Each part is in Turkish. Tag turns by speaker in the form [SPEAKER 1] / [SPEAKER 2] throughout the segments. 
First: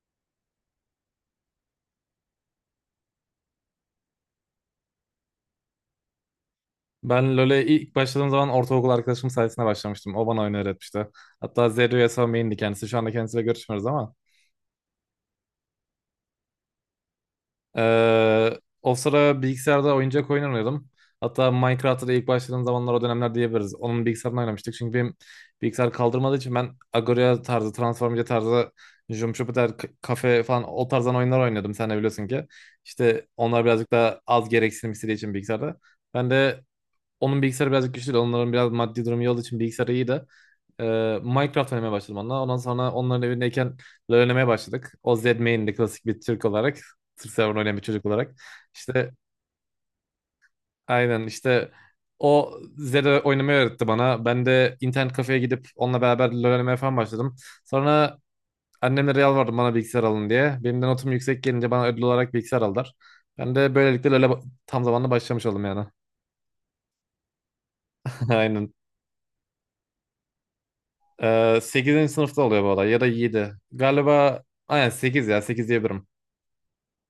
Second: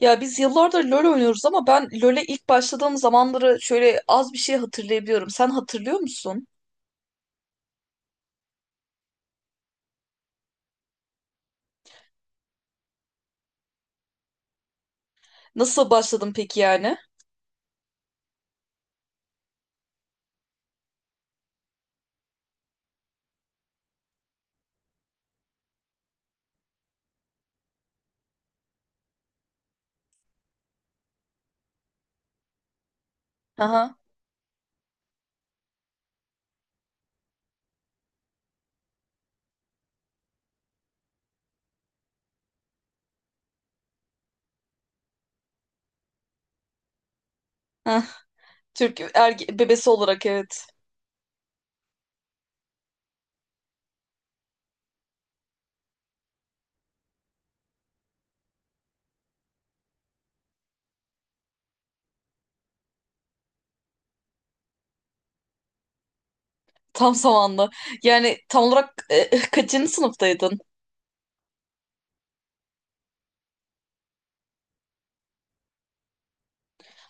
[SPEAKER 1] Ya biz yıllardır LoL oynuyoruz ama ben LoL'e ilk başladığım zamanları şöyle az bir şey hatırlayabiliyorum. Sen hatırlıyor musun?
[SPEAKER 2] Ben LoL'e ilk başladığım zaman ortaokul arkadaşım sayesinde başlamıştım. O bana oyunu öğretmişti. Hatta Zeri Yasuo main'di kendisi. Şu anda kendisiyle görüşmüyoruz ama.
[SPEAKER 1] Nasıl başladın peki yani?
[SPEAKER 2] O sıra bilgisayarda oyuncak oyun oynuyordum. Hatta Minecraft'ta da ilk başladığım zamanlar o dönemler diyebiliriz. Onun bilgisayarını oynamıştık. Çünkü benim bilgisayar kaldırmadığı için ben Agoria tarzı, Transformace tarzı, Jump Kafe falan o tarzdan oyunlar oynuyordum. Sen de biliyorsun ki. İşte onlar birazcık
[SPEAKER 1] Aha.
[SPEAKER 2] daha az gereksinim istediği için bilgisayarda. Ben de onun bilgisayarı birazcık güçlü değil. Onların biraz maddi durumu iyi olduğu için bilgisayarı iyi de. Ee, Minecraft oynamaya başladım onunla. Ondan sonra onların evindeyken LoL oynamaya başladık. O Z main'de klasik bir Türk olarak. Türk server oynayan bir
[SPEAKER 1] Heh.
[SPEAKER 2] çocuk olarak.
[SPEAKER 1] Türk
[SPEAKER 2] İşte
[SPEAKER 1] erge bebesi olarak evet.
[SPEAKER 2] aynen işte o Zed'e oynamayı öğretti bana. Ben de internet kafeye gidip onunla beraber LoL oynamaya falan başladım. Sonra annemle Real vardı bana bilgisayar alın diye. Benim de notum yüksek gelince bana ödül olarak bilgisayar aldılar. Ben de böylelikle LoL'e tam zamanlı başlamış oldum yani.
[SPEAKER 1] Tam zamanlı. Yani tam
[SPEAKER 2] Aynen.
[SPEAKER 1] olarak kaçıncı sınıftaydın?
[SPEAKER 2] 8. sınıfta oluyor bu olay ya da 7. Galiba aynen 8 ya 8 diyebilirim.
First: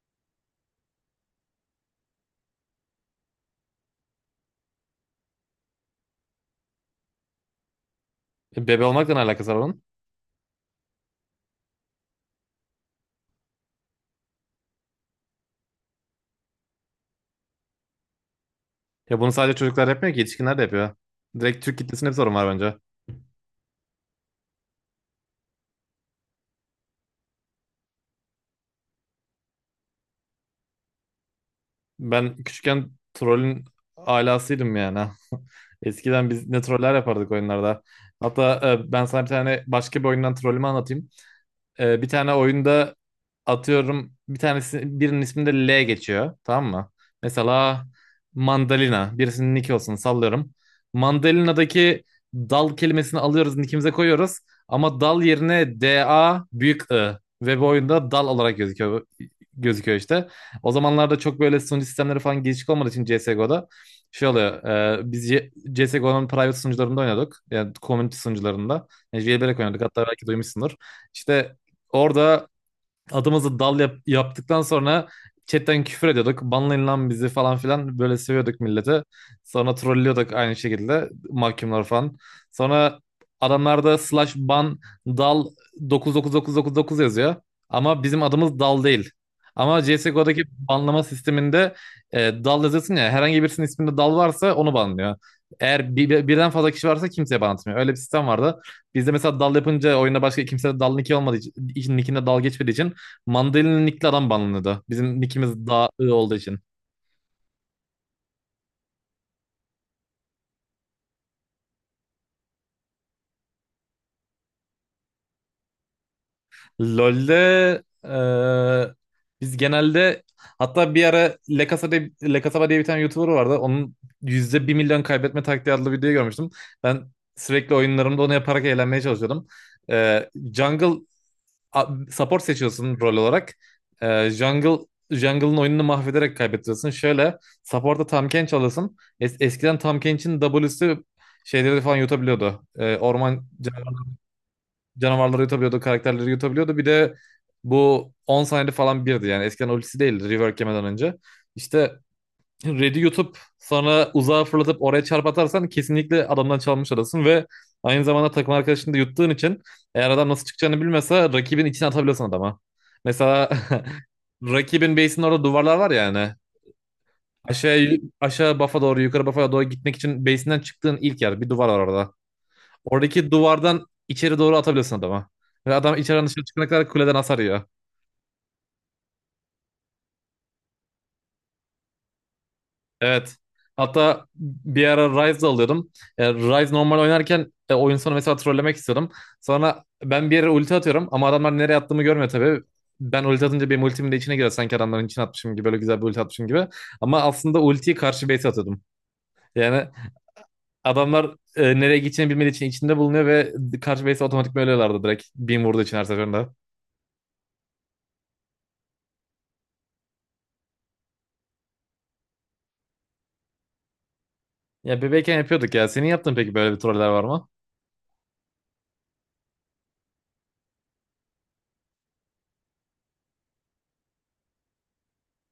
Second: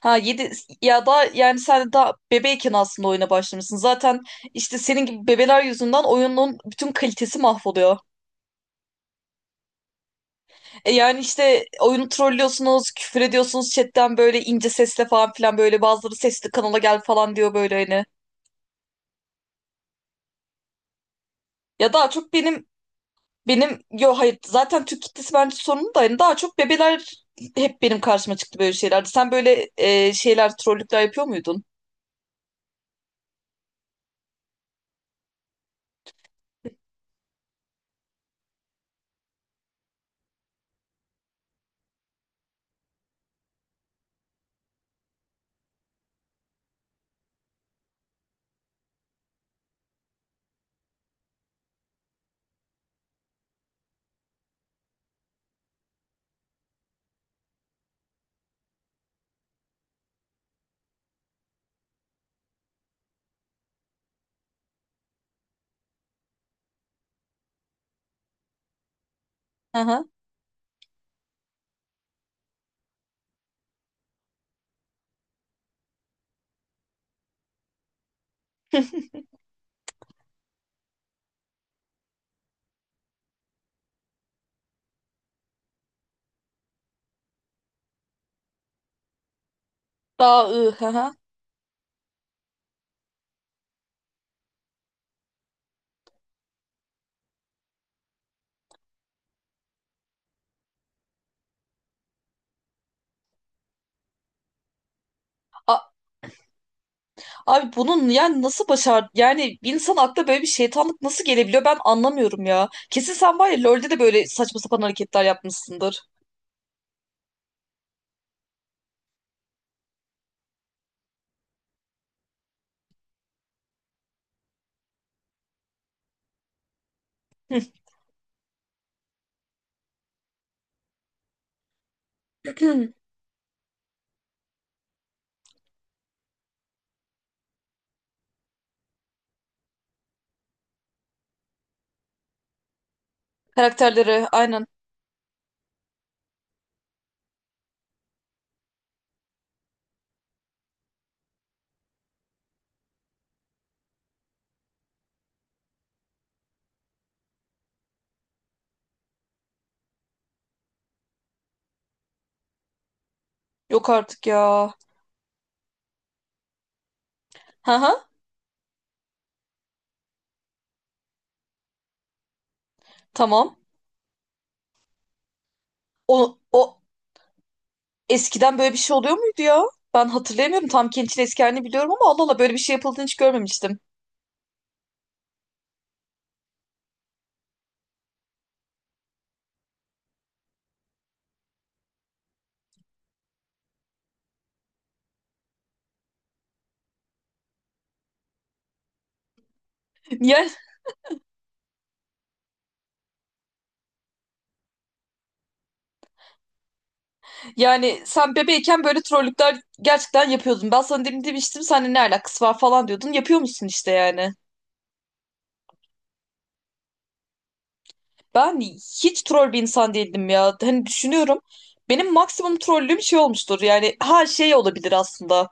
[SPEAKER 1] Ha 7 ya da yani sen daha bebeyken aslında oyuna başlamışsın. Zaten işte senin gibi bebeler yüzünden oyunun bütün kalitesi mahvoluyor.
[SPEAKER 2] Bebe olmakla ne alakası var onun?
[SPEAKER 1] E yani işte oyunu trollüyorsunuz, küfür ediyorsunuz chatten böyle ince sesle falan filan, böyle bazıları sesli kanala gel falan diyor böyle hani.
[SPEAKER 2] Ya bunu sadece çocuklar yapmıyor ki yetişkinler de yapıyor. Direkt Türk
[SPEAKER 1] Ya
[SPEAKER 2] kitlesinde
[SPEAKER 1] daha
[SPEAKER 2] bir
[SPEAKER 1] çok
[SPEAKER 2] sorun var
[SPEAKER 1] benim
[SPEAKER 2] bence.
[SPEAKER 1] benim yo, hayır, zaten Türk kitlesi bence sorunlu da hani daha çok bebeler hep benim karşıma çıktı böyle şeylerde. Sen böyle şeyler, trollükler yapıyor muydun?
[SPEAKER 2] Ben küçükken trollün alasıydım yani. Eskiden biz ne troller yapardık oyunlarda. Hatta ben sana bir tane başka bir oyundan trollümü anlatayım. Bir tane oyunda atıyorum, bir tanesi birinin isminde L geçiyor, tamam mı? Mesela mandalina birisinin nick olsun, sallıyorum. Mandalina'daki dal kelimesini alıyoruz, nickimize koyuyoruz ama dal yerine DA büyük I, ve bu oyunda dal olarak gözüküyor işte. O zamanlarda çok böyle sunucu sistemleri falan gelişik olmadığı için CSGO'da şey oluyor. Biz CSGO'nun private sunucularında oynadık. Yani community sunucularında. Yani jailbreak oynadık.
[SPEAKER 1] Hı
[SPEAKER 2] Hatta
[SPEAKER 1] hı.
[SPEAKER 2] belki duymuşsundur. İşte orada adımızı dal yaptıktan sonra chatten küfür ediyorduk. Banlayın lan bizi falan filan, böyle seviyorduk milleti. Sonra trollüyorduk aynı şekilde, mahkumlar falan. Sonra adamlarda slash ban dal 99999 yazıyor. Ama bizim adımız dal değil. Ama CSGO'daki
[SPEAKER 1] Daha ı hı
[SPEAKER 2] banlama
[SPEAKER 1] hı.
[SPEAKER 2] sisteminde e, dal yazıyorsun ya, herhangi birisinin isminde dal varsa onu banlıyor. Eğer birden fazla kişi varsa kimseye ban atmıyor. Öyle bir sistem vardı. Bizde mesela dal yapınca oyunda başka kimse de dal nicki olmadığı için, nickinde dal geçmediği için Mandalina nickli adam banlanıyordu. Bizim nickimiz
[SPEAKER 1] A-
[SPEAKER 2] daha ı olduğu için.
[SPEAKER 1] Abi bunun yani nasıl başar, yani bir insan aklına böyle bir şeytanlık nasıl gelebiliyor, ben anlamıyorum ya. Kesin sen var ya LoL'de de böyle saçma sapan hareketler yapmışsındır.
[SPEAKER 2] LoL'de biz genelde, hatta bir ara Le Casa de, Le Casaba diye bir tane YouTuber vardı. Onun %1.000.000 kaybetme taktiği adlı videoyu görmüştüm. Ben sürekli oyunlarımda onu yaparak eğlenmeye çalışıyordum. Jungle support seçiyorsun rol olarak. Ee, jungle Jungle'ın oyununu mahvederek kaybettiriyorsun. Şöyle support'a Tahm çalasın. Eskiden Tahm Kench'in W'si şeyleri falan yutabiliyordu. Orman
[SPEAKER 1] Karakterleri aynen.
[SPEAKER 2] canavarları yutabiliyordu, karakterleri yutabiliyordu. Bir de bu 10 saniyede falan birdi yani. Eskiden ultisi değildi rework yemeden önce. İşte Red'i yutup sonra uzağa fırlatıp oraya çarp atarsan kesinlikle adamdan çalmış olasın, ve aynı zamanda takım arkadaşını da yuttuğun için eğer adam nasıl çıkacağını bilmese rakibin içine atabiliyorsun adama. Mesela
[SPEAKER 1] Yok artık ya.
[SPEAKER 2] rakibin base'inin orada duvarlar var ya hani.
[SPEAKER 1] Hı
[SPEAKER 2] Aşağı,
[SPEAKER 1] hı.
[SPEAKER 2] aşağı bafa doğru, yukarı bafa doğru gitmek için base'inden çıktığın ilk yer bir duvar var orada. Oradaki
[SPEAKER 1] Tamam.
[SPEAKER 2] duvardan içeri doğru atabiliyorsun adama. Ve adam
[SPEAKER 1] O,
[SPEAKER 2] içeriden dışarı
[SPEAKER 1] o
[SPEAKER 2] çıkana kadar kuleden hasar yiyor.
[SPEAKER 1] eskiden böyle bir şey oluyor muydu ya? Ben hatırlayamıyorum. Tam Kent'in eski halini biliyorum ama Allah Allah, böyle bir şey yapıldığını hiç
[SPEAKER 2] Evet.
[SPEAKER 1] görmemiştim.
[SPEAKER 2] Hatta bir ara Rise alıyordum. Rise normal oynarken oyun sonu mesela trollemek istiyordum. Sonra ben bir yere ulti atıyorum ama adamlar nereye attığımı görmüyor tabii. Ben ulti atınca benim ultimin de içine giriyor. Sanki adamların içine atmışım gibi, böyle güzel bir ulti atmışım gibi. Ama aslında ultiyi karşı base atıyordum. Yani
[SPEAKER 1] Yani
[SPEAKER 2] adamlar nereye gideceğini bilmediği için içinde bulunuyor ve karşı base otomatik ölüyorlardı direkt. Beam vurduğu için her seferinde.
[SPEAKER 1] Yani sen bebeğken böyle trollükler gerçekten yapıyordun. Ben sana demin demiştim seninle ne alakası var falan diyordun. Yapıyor musun işte yani.
[SPEAKER 2] Ya bebekken yapıyorduk ya. Senin yaptığın peki böyle bir troller var mı?
[SPEAKER 1] Ben hiç troll bir insan değildim ya. Hani düşünüyorum. Benim maksimum trollüm şey olmuştur. Yani her şey olabilir aslında.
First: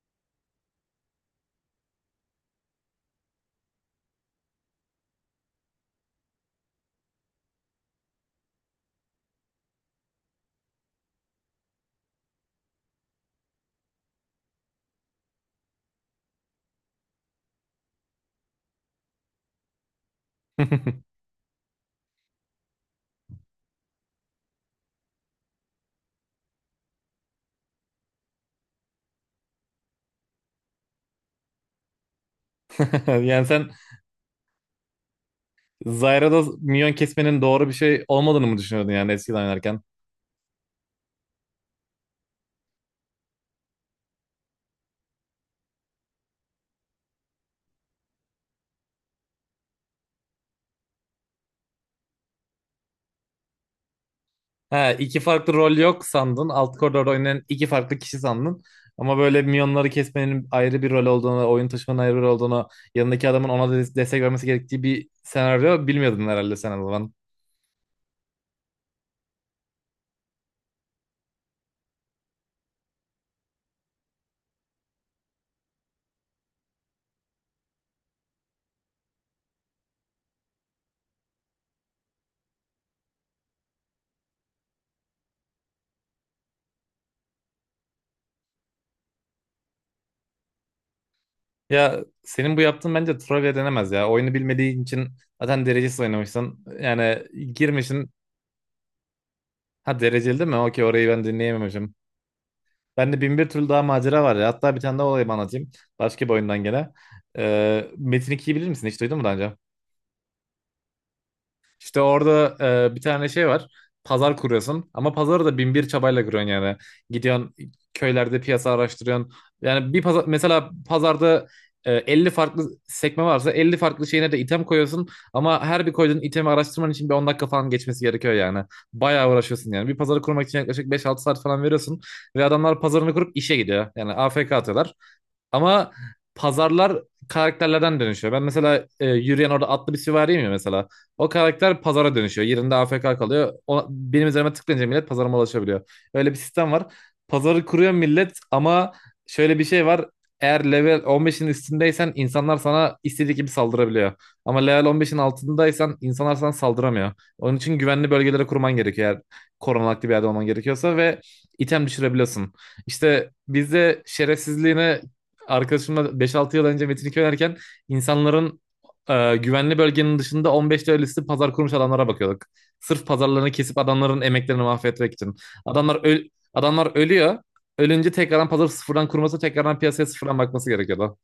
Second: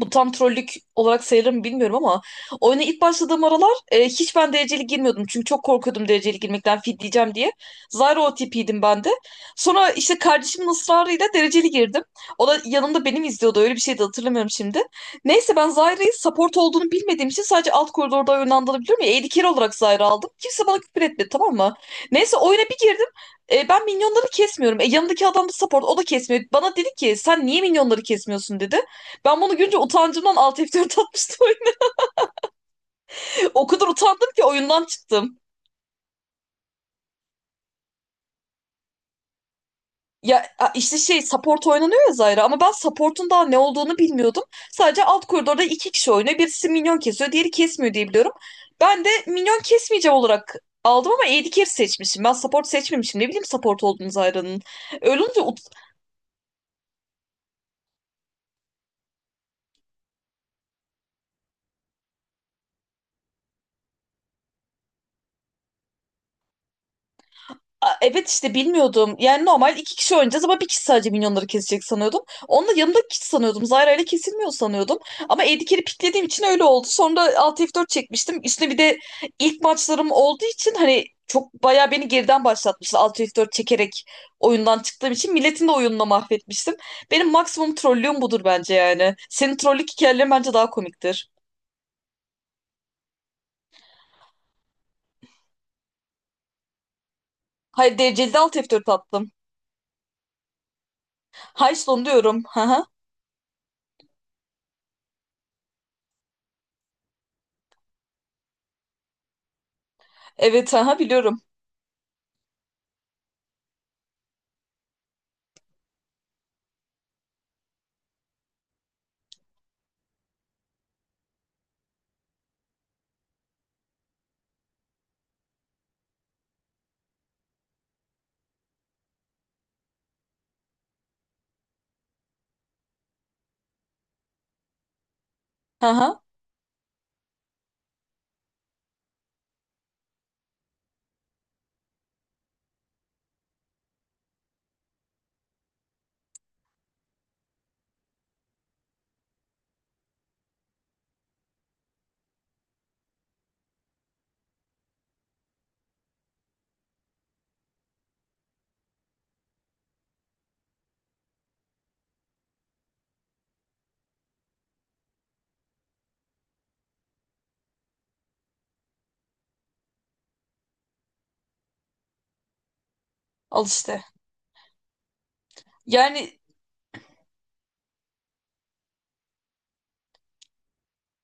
[SPEAKER 1] Bu tam trollük olarak sayılır mı bilmiyorum ama oyuna ilk başladığım aralar hiç ben dereceli girmiyordum. Çünkü çok korkuyordum dereceli girmekten, fidleyeceğim diye. Zyro OTP'ydim ben de. Sonra işte kardeşimin ısrarıyla dereceli girdim. O da yanımda benim izliyordu, öyle bir şey de hatırlamıyorum şimdi. Neyse, ben Zyra'yı support olduğunu bilmediğim için sadece alt koridorda oynandığını biliyorum ya. AD carry olarak Zyra aldım. Kimse bana küfür etmedi, tamam mı? Neyse, oyuna bir girdim. Ben minyonları kesmiyorum. Yanındaki adam da support, o da kesmiyor. Bana dedi ki sen niye minyonları kesmiyorsun dedi. Ben bunu görünce utancımdan alt F4 atmıştım.
[SPEAKER 2] Yani
[SPEAKER 1] O
[SPEAKER 2] sen
[SPEAKER 1] kadar utandım ki oyundan çıktım.
[SPEAKER 2] Zyra'da minyon kesmenin doğru bir şey olmadığını mı düşünüyordun yani eskiden oynarken?
[SPEAKER 1] Ya işte şey, support oynanıyor ya Zyra, ama ben support'un daha ne olduğunu bilmiyordum. Sadece alt koridorda iki kişi oynuyor. Birisi minyon kesiyor, diğeri kesmiyor diye biliyorum. Ben de minyon kesmeyeceğim olarak aldım ama AD carry seçmişim. Ben support seçmemişim. Ne bileyim support olduğunu Zyra'nın.
[SPEAKER 2] He, iki
[SPEAKER 1] Öyle olunca
[SPEAKER 2] farklı rol yok sandın. Alt koridorda oynayan iki farklı kişi sandın. Ama böyle minyonları kesmenin ayrı bir rol olduğunu, oyun taşımanın ayrı bir rol olduğunu, yanındaki adamın ona destek vermesi gerektiği bir senaryo bilmiyordun herhalde sen o zaman.
[SPEAKER 1] Evet işte bilmiyordum. Yani normal iki kişi oynayacağız ama bir kişi sadece minyonları kesecek sanıyordum. Onunla yanımdaki kişi sanıyordum. Zyra ile kesilmiyor sanıyordum. Ama Edgar'i piklediğim için öyle oldu. Sonra Alt F4 çekmiştim. Üstüne bir de ilk maçlarım olduğu için hani çok bayağı beni geriden başlatmıştı. Alt F4 çekerek oyundan çıktığım için milletin de oyununu mahvetmiştim. Benim maksimum trollüğüm budur bence yani. Senin trollük hikayelerin bence daha komiktir.
[SPEAKER 2] Ya senin bu yaptığın bence trivia denemez ya. Oyunu bilmediğin için zaten derecesiz oynamışsın. Yani
[SPEAKER 1] Hayır,
[SPEAKER 2] girmişsin.
[SPEAKER 1] dereceli de Alt F4 attım.
[SPEAKER 2] Ha, dereceli değil mi? Okey, orayı ben
[SPEAKER 1] High
[SPEAKER 2] dinleyememişim.
[SPEAKER 1] diyorum. Haha.
[SPEAKER 2] Bende bin bir türlü daha macera var ya. Hatta bir tane daha olayı anlatayım. Başka bir oyundan gene. Metin 2'yi bilir misin? Hiç duydun mu daha önce?
[SPEAKER 1] Evet, haha, biliyorum.
[SPEAKER 2] İşte orada bir tane şey var. Pazar kuruyorsun ama pazarı da bin bir çabayla kuruyorsun yani. Gidiyorsun köylerde piyasa araştırıyorsun. Yani bir pazar, mesela pazarda 50 farklı sekme varsa 50 farklı şeyine de item koyuyorsun. Ama her bir koyduğun itemi araştırman için bir 10 dakika falan geçmesi gerekiyor yani. Bayağı uğraşıyorsun yani. Bir pazarı kurmak için yaklaşık 5-6 saat falan veriyorsun. Ve adamlar pazarını kurup işe gidiyor. Yani AFK atıyorlar.
[SPEAKER 1] Hı
[SPEAKER 2] Ama
[SPEAKER 1] hı,
[SPEAKER 2] pazarlar karakterlerden dönüşüyor. Ben mesela yürüyen orada atlı bir süvariyim ya mesela. O karakter pazara dönüşüyor. Yerinde AFK kalıyor. O, benim üzerime tıklayınca millet pazarıma ulaşabiliyor. Öyle bir sistem var. Pazarı kuruyor millet ama şöyle bir şey var. Eğer level 15'in üstündeysen insanlar sana istediği gibi saldırabiliyor. Ama level 15'in altındaysan insanlar sana saldıramıyor. Onun için güvenli bölgelere kurman gerekiyor, eğer korunaklı bir yerde olman gerekiyorsa, ve item düşürebiliyorsun. İşte bizde şerefsizliğine arkadaşımla 5-6 yıl önce Metin 2 oynarken insanların güvenli bölgenin dışında 15 lirası pazar kurmuş adamlara bakıyorduk. Sırf pazarlarını
[SPEAKER 1] al
[SPEAKER 2] kesip
[SPEAKER 1] işte.
[SPEAKER 2] adamların emeklerini mahvetmek için. Adamlar öl
[SPEAKER 1] Yani
[SPEAKER 2] adamlar ölüyor. Ölünce tekrardan pazar sıfırdan kurması, tekrardan piyasaya sıfırdan bakması gerekiyordu.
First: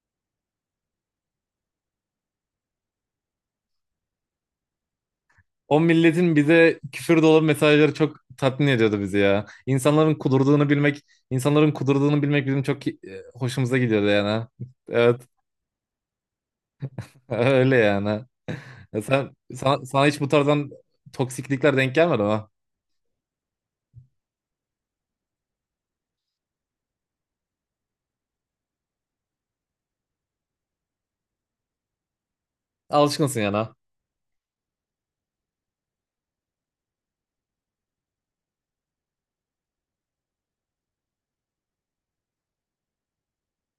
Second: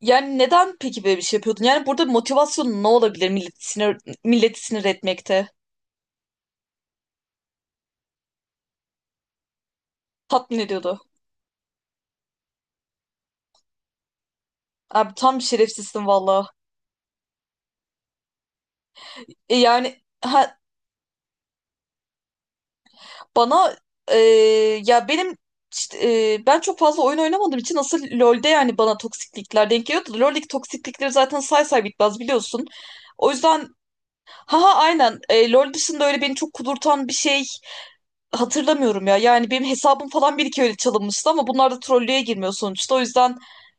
[SPEAKER 1] yani neden peki böyle bir şey yapıyordun? Yani burada motivasyon ne olabilir milleti sinir etmekte?
[SPEAKER 2] O milletin bize küfür dolu mesajları çok tatmin ediyordu bizi ya.
[SPEAKER 1] Tatmin ediyordu.
[SPEAKER 2] İnsanların kudurduğunu bilmek bizim çok hoşumuza gidiyordu yani.
[SPEAKER 1] Abi tam şerefsizsin valla.
[SPEAKER 2] Evet, öyle yani. Ya
[SPEAKER 1] E yani
[SPEAKER 2] sana hiç bu
[SPEAKER 1] ha,
[SPEAKER 2] tarzdan toksiklikler denk gelmedi ama.
[SPEAKER 1] bana e, ya benim işte, ben çok fazla oyun oynamadığım için asıl LoL'de yani bana toksiklikler denk geliyordu. LoL'deki toksiklikleri zaten say say bitmez, biliyorsun. O
[SPEAKER 2] Alışkınsın yani
[SPEAKER 1] yüzden
[SPEAKER 2] ha.
[SPEAKER 1] ha ha aynen, LoL dışında öyle beni çok kudurtan bir şey hatırlamıyorum ya. Yani benim hesabım falan bir iki öyle çalınmıştı ama bunlar da trollüğe girmiyor sonuçta. O yüzden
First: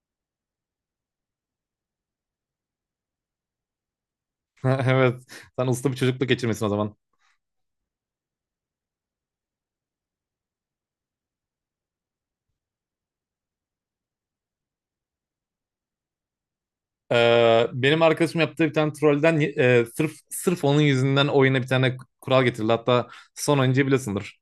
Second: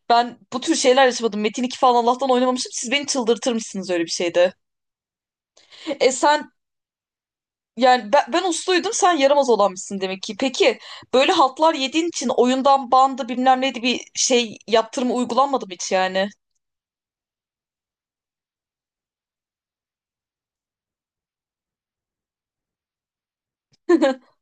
[SPEAKER 1] ben bu tür şeyler yaşamadım. Metin 2 falan Allah'tan oynamamışım. Siz beni çıldırtır mısınız öyle bir şeyde?
[SPEAKER 2] Evet. Sen usta bir
[SPEAKER 1] E
[SPEAKER 2] çocukluk
[SPEAKER 1] sen
[SPEAKER 2] geçirmesin o zaman.
[SPEAKER 1] Yani ben, usluydum, sen yaramaz olanmışsın demek ki. Peki böyle haltlar yediğin için oyundan bandı bilmem neydi bir şey, yaptırımı uygulanmadı mı hiç yani?
[SPEAKER 2] Benim arkadaşım yaptığı bir tane trollden sırf onun yüzünden oyuna bir tane kural getirildi. Hatta son oyuncuyu biliyorsundur.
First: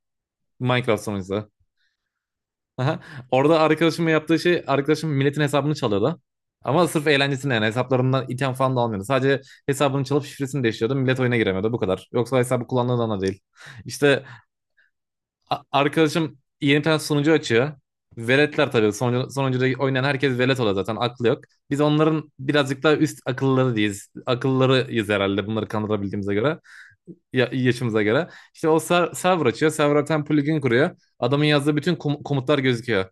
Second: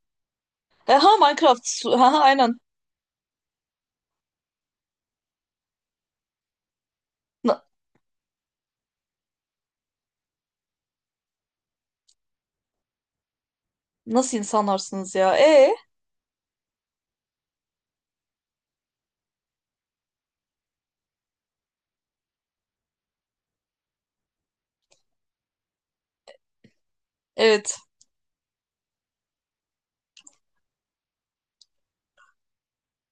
[SPEAKER 2] Minecraft
[SPEAKER 1] Ha,
[SPEAKER 2] son oyuncusu.
[SPEAKER 1] Minecraft. Ha ha, aynen.
[SPEAKER 2] Aha. Orada arkadaşımın yaptığı şey arkadaşım milletin hesabını çalıyordu. Ama sırf eğlencesine
[SPEAKER 1] Na-
[SPEAKER 2] yani, hesaplarından item falan da almıyordu. Sadece hesabını çalıp şifresini değiştiriyordu. Millet oyuna giremiyordu bu kadar. Yoksa hesabı kullandığından da değil. İşte
[SPEAKER 1] Nasıl insanlarsınız ya?
[SPEAKER 2] Arkadaşım yeni bir tane sunucu açıyor. Veletler tabii. Sunucuda oynayan herkes velet oluyor zaten. Aklı yok. Biz onların birazcık daha üst akılları değiliz. Akıllarıyız herhalde, bunları kandırabildiğimize göre
[SPEAKER 1] Evet.
[SPEAKER 2] yaşımıza göre. İşte o server açıyor. Server'a bir plugin kuruyor. Adamın yazdığı bütün komutlar gözüküyor.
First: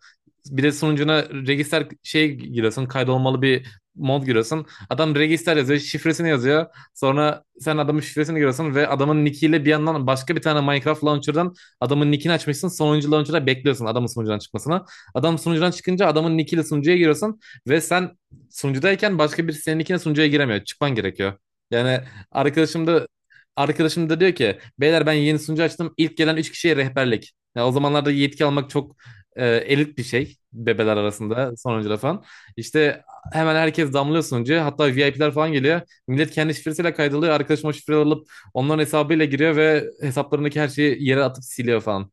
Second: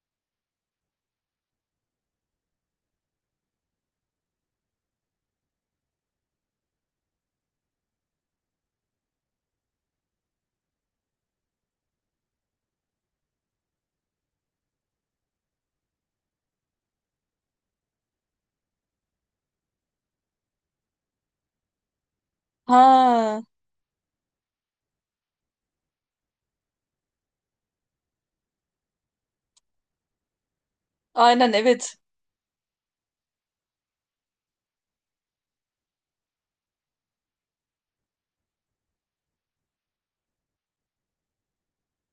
[SPEAKER 2] Bir de sunucuna register şey giriyorsun. Kaydolmalı bir mod giriyorsun. Adam register yazıyor. Şifresini yazıyor. Sonra sen adamın şifresini giriyorsun ve adamın nickiyle bir yandan başka bir tane Minecraft launcher'dan adamın nickini açmışsın. Sonuncu launcher'da bekliyorsun adamın sunucudan çıkmasını. Adam sunucudan çıkınca adamın nickiyle sunucuya giriyorsun ve sen sunucudayken başka birisi senin nickine sunucuya giremiyor. Çıkman gerekiyor. Yani arkadaşım da
[SPEAKER 1] Ha
[SPEAKER 2] arkadaşım da diyor ki beyler, ben yeni sunucu açtım. İlk gelen 3 kişiye rehberlik. Ya o zamanlarda yetki almak çok elit bir şey bebeler
[SPEAKER 1] aynen,
[SPEAKER 2] arasında sonuncuda
[SPEAKER 1] evet.
[SPEAKER 2] falan. İşte hemen herkes damlıyor sunucuya. Hatta VIP'ler falan geliyor. Millet kendi şifresiyle kaydoluyor. Arkadaşım o şifreleri alıp onların hesabıyla giriyor ve hesaplarındaki her şeyi yere atıp siliyor falan.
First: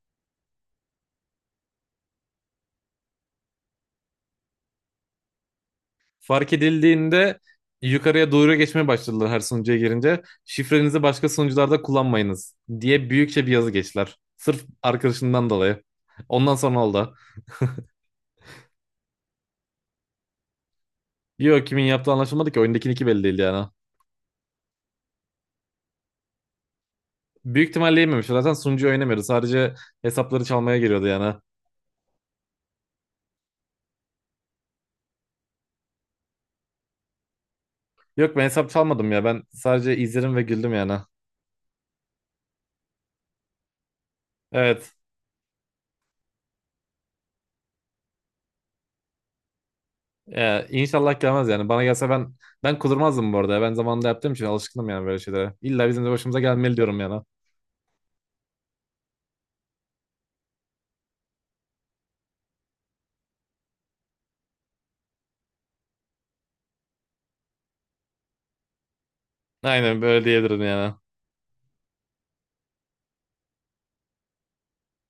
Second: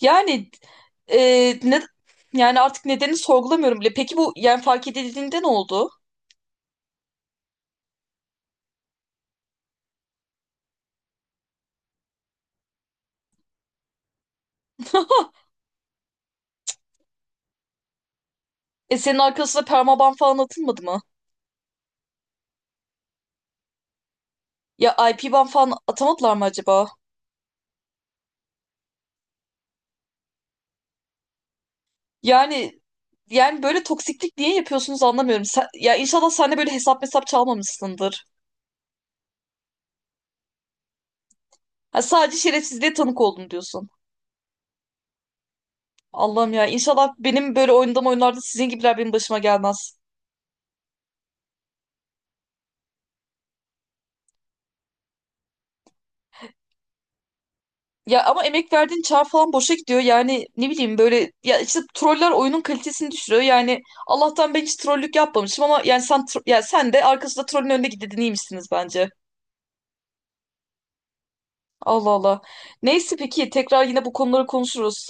[SPEAKER 1] Yani e, ne yani, artık nedenini sorgulamıyorum bile. Peki bu yani fark edildiğinde ne oldu?
[SPEAKER 2] Fark edildiğinde yukarıya doğru geçmeye başladılar her sunucuya girince. Şifrenizi başka sunucularda kullanmayınız diye büyükçe bir yazı geçtiler. Sırf arkadaşından dolayı. Ondan sonra oldu.
[SPEAKER 1] E senin arkasına permaban falan atılmadı mı?
[SPEAKER 2] Yok, kimin yaptığı anlaşılmadı ki oyundakinin iki belli değil yani.
[SPEAKER 1] Ya IP ban falan atamadılar mı acaba?
[SPEAKER 2] Büyük ihtimalle yememiş. Zaten sunucu oynamıyordu. Sadece hesapları çalmaya geliyordu yani.
[SPEAKER 1] Yani yani böyle toksiklik niye yapıyorsunuz anlamıyorum. Ya inşallah sen de böyle hesap hesap çalmamışsındır.
[SPEAKER 2] Yok, ben hesap çalmadım ya. Ben sadece izledim ve güldüm yani.
[SPEAKER 1] Ha, sadece şerefsizliğe tanık oldum diyorsun.
[SPEAKER 2] Evet.
[SPEAKER 1] Allah'ım ya, inşallah benim böyle oynadığım oyunlarda sizin gibiler benim başıma gelmez.
[SPEAKER 2] Ya, inşallah gelmez yani. Bana gelse ben kudurmazdım bu arada, ya. Ben zamanında yaptığım için alışkınım yani böyle şeylere. İlla bizim de başımıza gelmeli diyorum yani.
[SPEAKER 1] Ya ama emek verdiğin çağ falan boşa gidiyor. Yani ne bileyim, böyle ya işte troller oyunun kalitesini düşürüyor. Yani Allah'tan ben hiç trollük yapmamışım ama yani ya sen de arkasında trollün önünde gidedin, iyiymişsiniz bence.
[SPEAKER 2] Aynen böyle diyebilirim yani.
[SPEAKER 1] Allah Allah. Neyse, peki tekrar yine bu konuları konuşuruz.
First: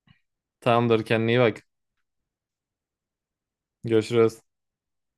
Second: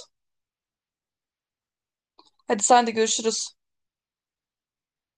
[SPEAKER 2] Tamamdır, kendine iyi bak.
[SPEAKER 1] Hadi sen de, görüşürüz.
[SPEAKER 2] Görüşürüz.